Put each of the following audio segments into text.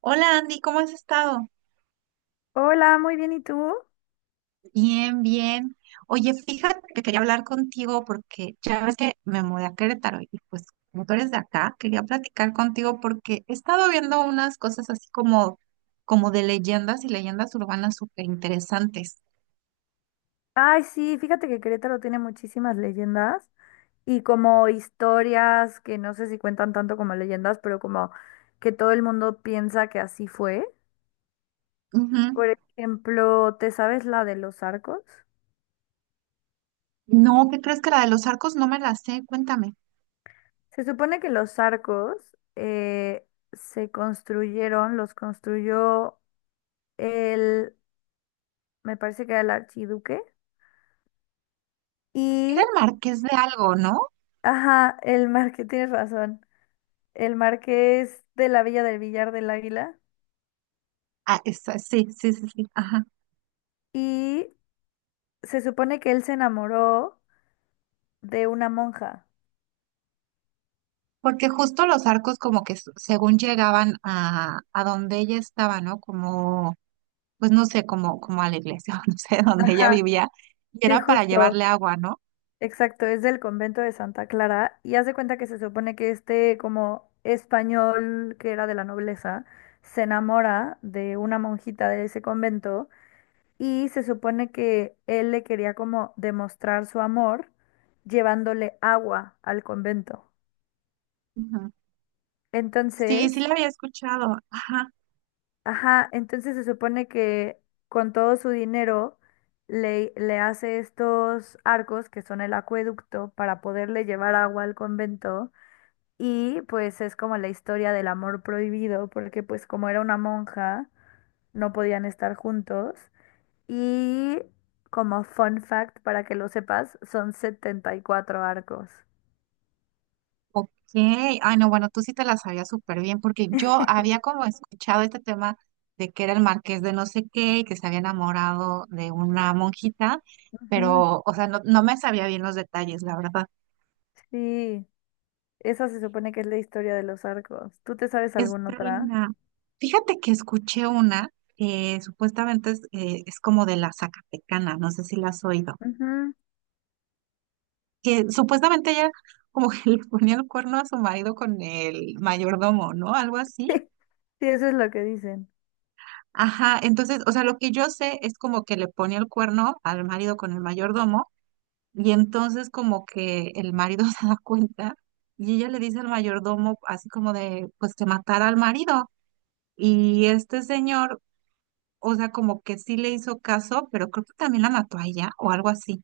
Hola Andy, ¿cómo has estado? Hola, muy bien, ¿y tú? Bien, bien. Oye, fíjate que quería hablar contigo porque ya ves que me mudé a Querétaro y pues como tú eres de acá, quería platicar contigo porque he estado viendo unas cosas así como, como de leyendas y leyendas urbanas súper interesantes. Ay, sí, fíjate que Querétaro tiene muchísimas leyendas y como historias que no sé si cuentan tanto como leyendas, pero como que todo el mundo piensa que así fue. Ujú. Por ejemplo, ¿te sabes la de los arcos? No, ¿qué crees que la de los arcos no me la sé? Cuéntame. Se supone que los arcos eh, se construyeron, los construyó el, me parece que era el archiduque Era y, el marqués de algo, ¿no? ajá, el marqués, tienes razón, el marqués de la Villa del Villar del Águila. Ah, sí, sí, sí, sí, ajá. Y se supone que él se enamoró de una monja. Porque justo los arcos como que según llegaban a donde ella estaba, ¿no? Como pues no sé, como, como a la iglesia, o no sé, donde ella Ajá, vivía, y sí, era para justo, llevarle agua, ¿no? exacto, es del convento de Santa Clara y hace cuenta que se supone que este como español que era de la nobleza se enamora de una monjita de ese convento y se supone que él le quería como demostrar su amor llevándole agua al convento. Ujú. Sí, sí Entonces, la había escuchado. Ajá. ajá, entonces se supone que con todo su dinero le hace estos arcos que son el acueducto para poderle llevar agua al convento y pues es como la historia del amor prohibido porque pues como era una monja no podían estar juntos y como fun fact para que lo sepas son 74 arcos. Ok. Ay, no, bueno, tú sí te la sabías súper bien, porque yo había como escuchado este tema de que era el marqués de no sé qué y que se había enamorado de una monjita, Ujú, pero, o sea, no me sabía bien los detalles, la verdad. sí, esa se supone que es la historia de los arcos. ¿Tú te sabes alguna Esta otra? linda. Fíjate que escuché una que supuestamente es como de la Zacatecana, no sé si la has oído. Ujú. Que supuestamente ella como que le ponía el cuerno a su marido con el mayordomo, ¿no? Algo así. Sí, eso es lo que dicen. Ajá, entonces, o sea, lo que yo sé es como que le ponía el cuerno al marido con el mayordomo y entonces como que el marido se da cuenta y ella le dice al mayordomo así como de, pues que matara al marido y este señor, o sea, como que sí le hizo caso, pero creo que también la mató a ella o algo así.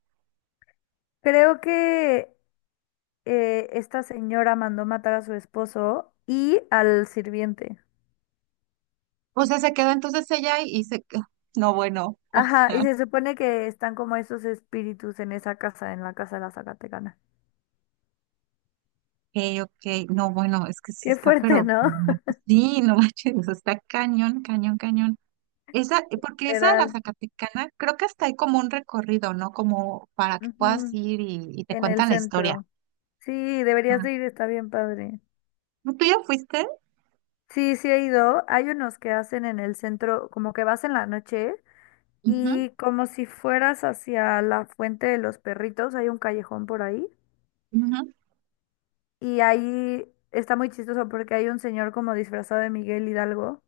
Creo que esta señora mandó matar a su esposo y al sirviente. O sea, se quedó entonces ella y se... No, bueno, o Ajá, sea. y se supone que están como esos espíritus en esa casa, en la casa de la Zacatecana. Ok, ok. No, bueno, es que sí Qué está, fuerte, pero no ¿no? manches, sí, no manches, eso está cañón, cañón, cañón. Esa, porque esa de la Literal. Zacatecana, creo que hasta hay como un recorrido, ¿no? Como para que puedas Ujú, ir y te en el cuentan la historia. centro. Sí, deberías Ah, de ir, está bien padre. ¿no? ¿Tú ya fuiste? Sí, sí he ido. Hay unos que hacen en el centro, como que vas en la noche Ujú, y como si fueras hacia la fuente de los perritos, hay un callejón por ahí. ujú. Y ahí está muy chistoso porque hay un señor como disfrazado de Miguel Hidalgo.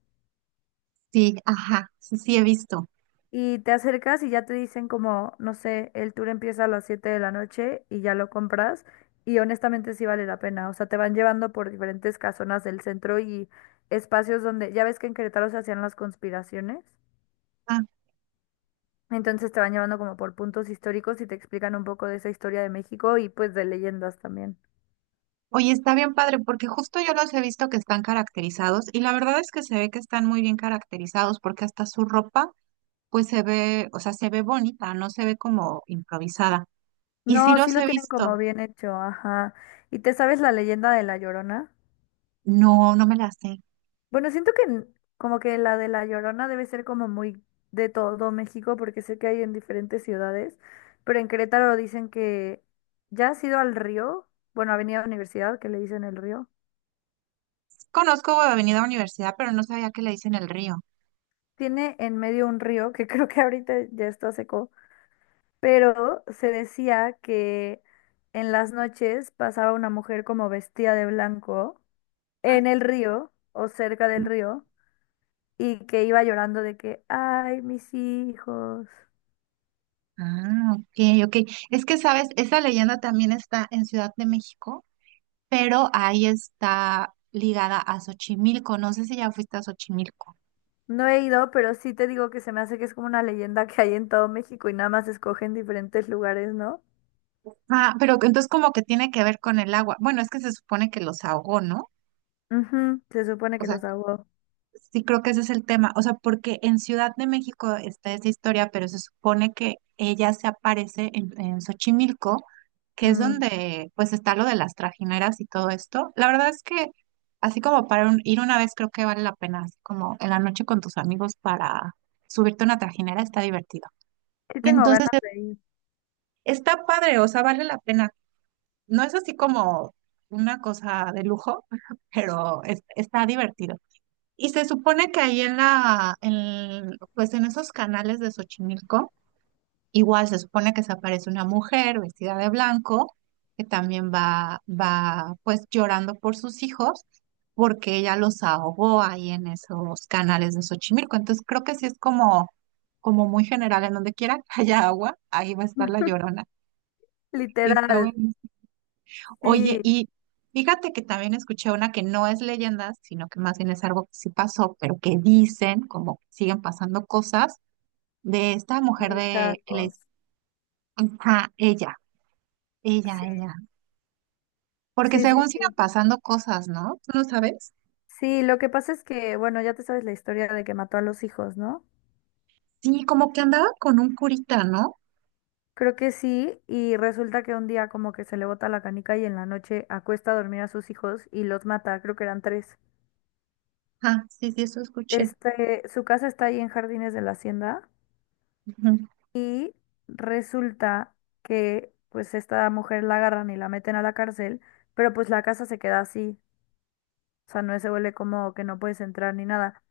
Sí, ajá, sí, sí, he visto. Y te acercas y ya te dicen como, no sé, el tour empieza a las 7 de la noche y ya lo compras. Y honestamente sí vale la pena. O sea, te van llevando por diferentes casonas del centro y espacios donde, ya ves que en Querétaro se hacían las conspiraciones. Ah, Entonces te van llevando como por puntos históricos y te explican un poco de esa historia de México y pues de leyendas también. oye, está bien padre, porque justo yo los he visto que están caracterizados y la verdad es que se ve que están muy bien caracterizados porque hasta su ropa, pues se ve, o sea, se ve bonita, no se ve como improvisada. Y sí No, sí los lo he tienen visto. como bien hecho, ajá. ¿Y te sabes la leyenda de La Llorona? No, no me las sé. Bueno, siento que como que la de La Llorona debe ser como muy de todo México, porque sé que hay en diferentes ciudades, pero en Querétaro dicen que ya has ido al río, bueno, Avenida Universidad, que le dicen el río. Conozco Avenida Universidad, pero no sabía que le dicen el río. Tiene en medio un río que creo que ahorita ya está seco, pero se decía que en las noches pasaba una mujer como vestida de blanco ¿No? en el río o cerca del río y que iba llorando de que, ay, mis hijos. Ah, ok, ok. Es que, sabes, esa leyenda también está en Ciudad de México, pero ahí está ligada a Xochimilco. No sé si ya fuiste a Xochimilco. No he ido, pero sí te digo que se me hace que es como una leyenda que hay en todo México y nada más escogen diferentes lugares, ¿no? Ah, pero entonces como que tiene que ver con el agua. Bueno, es que se supone que los ahogó, ¿no? Ujú, se supone O que sea, los ahogó. sí, creo que ese es el tema. O sea, porque en Ciudad de México está esa historia, pero se supone que ella se aparece en Xochimilco, que es Mm, donde pues está lo de las trajineras y todo esto. La verdad es que así como para ir una vez creo que vale la pena, así como en la noche con tus amigos para subirte a una trajinera está divertido. sí tengo Entonces, ganas de ir. está padre, o sea, vale la pena. No es así como una cosa de lujo, pero está divertido. Y se supone que ahí en pues en esos canales de Xochimilco, igual se supone que se aparece una mujer vestida de blanco, que también va pues llorando por sus hijos, porque ella los ahogó ahí en esos canales de Xochimilco. Entonces creo que sí es como, como muy general, en donde quiera que haya agua, ahí va a estar la llorona. Y está Literal, bueno. Oye, sí, y fíjate que también escuché una que no es leyenda, sino que más bien es algo que sí pasó, pero que dicen, como que siguen pasando cosas, de esta mujer de, que mijangos. les, ajá, Sí, ella. Porque sí, sí, según sigan sí. pasando cosas, ¿no? ¿Tú no sabes? Sí, lo que pasa es que, bueno, ya te sabes la historia de que mató a los hijos, ¿no? Sí, como que andaba con un curita, ¿no? Creo que sí, y resulta que un día como que se le bota la canica y en la noche acuesta a dormir a sus hijos y los mata, creo que eran tres. Ah, sí, sí, eso escuché. Este, su casa está ahí en Jardines de la Hacienda. Ujú, Y resulta que pues esta mujer la agarran y la meten a la cárcel, pero pues la casa se queda así, o sea, no se vuelve como que no puedes entrar ni nada.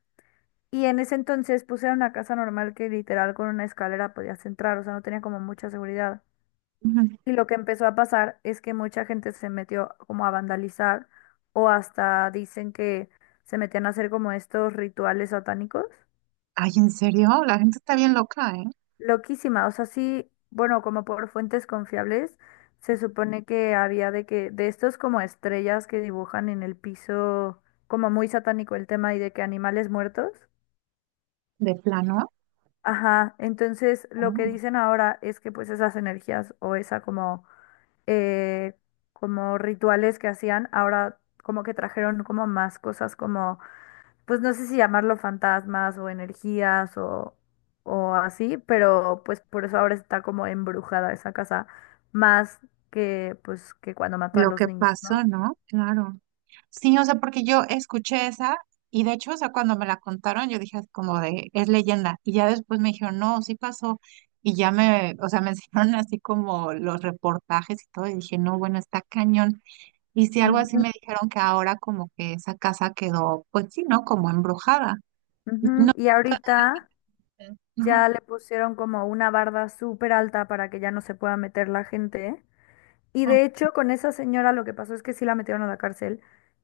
Y en ese entonces puse era una casa normal que literal con una escalera podías entrar, o sea, no tenía como mucha seguridad. ujú. Y lo que empezó a pasar es que mucha gente se metió como a vandalizar o hasta dicen que se metían a hacer como estos rituales satánicos. Ay, ¿en serio? La gente está bien loca, ¿eh? Loquísima, o sea, sí, bueno, como por fuentes confiables, se supone que había de que, de estos como estrellas que dibujan en el piso, como muy satánico el tema y de que animales muertos. De plano. Ajá, entonces lo que Mm. dicen ahora es que pues esas energías o esa como, eh, como rituales que hacían, ahora como que trajeron como más cosas como pues no sé si llamarlo fantasmas o energías o así, pero pues por eso ahora está como embrujada esa casa, más que pues que cuando mató a Lo los que niños, ¿no? pasó, ¿no? Claro. Sí, o sea, porque yo escuché esa y de hecho, o sea, cuando me la contaron, yo dije así como de, es leyenda. Y ya después me dijeron, no, sí pasó. Y ya me, o sea, me enseñaron así como los reportajes y todo. Y dije, no, bueno, está cañón. Y sí, algo así Ujú, me dijeron que ahora como que esa casa quedó, pues sí, ¿no? Como embrujada. No, ujú. Y ahorita sí. Ajá, ya le pusieron como una barda súper alta para que ya no se pueda meter la gente. Y de hecho con esa señora lo que pasó es que sí la metieron a la cárcel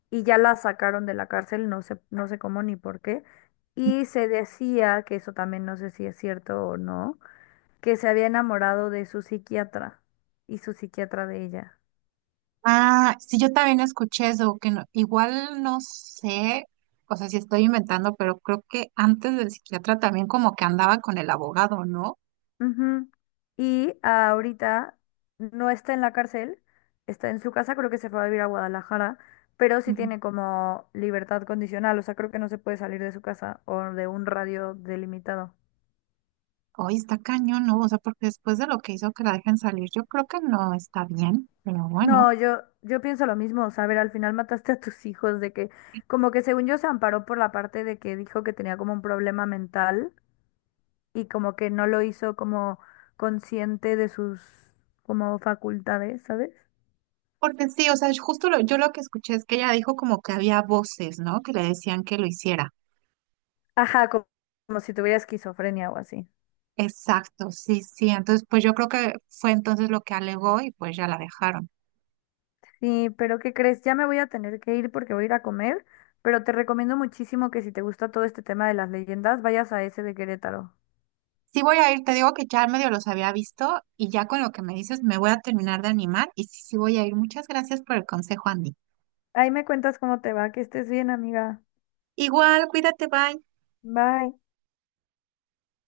y ya la sacaron de la cárcel, no sé, no sé cómo ni por qué. Y se decía, que eso también no sé si es cierto o no, que se había enamorado de su psiquiatra y su psiquiatra de ella. ah, sí, yo también escuché eso, que igual no sé, o sea, si estoy inventando, pero creo que antes del psiquiatra también como que andaba con el abogado, ¿no? Ujú. Y ahorita no está en la cárcel, está en su casa, creo que se fue a vivir a Guadalajara, pero sí Ujú. tiene como libertad condicional, o sea, creo que no se puede salir de su casa o de un radio delimitado. Hoy está cañón, ¿no? O sea, porque después de lo que hizo que la dejen salir, yo creo que no está bien, pero bueno. No, yo pienso lo mismo, o sea, a ver, al final mataste a tus hijos, de que, como que según yo se amparó por la parte de que dijo que tenía como un problema mental y como que no lo hizo como consciente de sus como facultades, ¿sabes? Porque sí, o sea, yo lo que escuché es que ella dijo como que había voces, ¿no? Que le decían que lo hiciera. Ajá, como, si tuviera esquizofrenia o así. Exacto, sí, sí. Entonces, pues yo creo que fue entonces lo que alegó y pues ya la dejaron. Sí, pero ¿qué crees? Ya me voy a tener que ir porque voy a ir a comer, pero te recomiendo muchísimo que si te gusta todo este tema de las leyendas, vayas a ese de Querétaro. Sí voy a ir, te digo que ya medio los había visto y ya con lo que me dices me voy a terminar de animar y sí, sí voy a ir. Muchas gracias por el consejo, Andy. Ahí me cuentas cómo te va, que estés bien, amiga. Igual, cuídate, bye. Bye.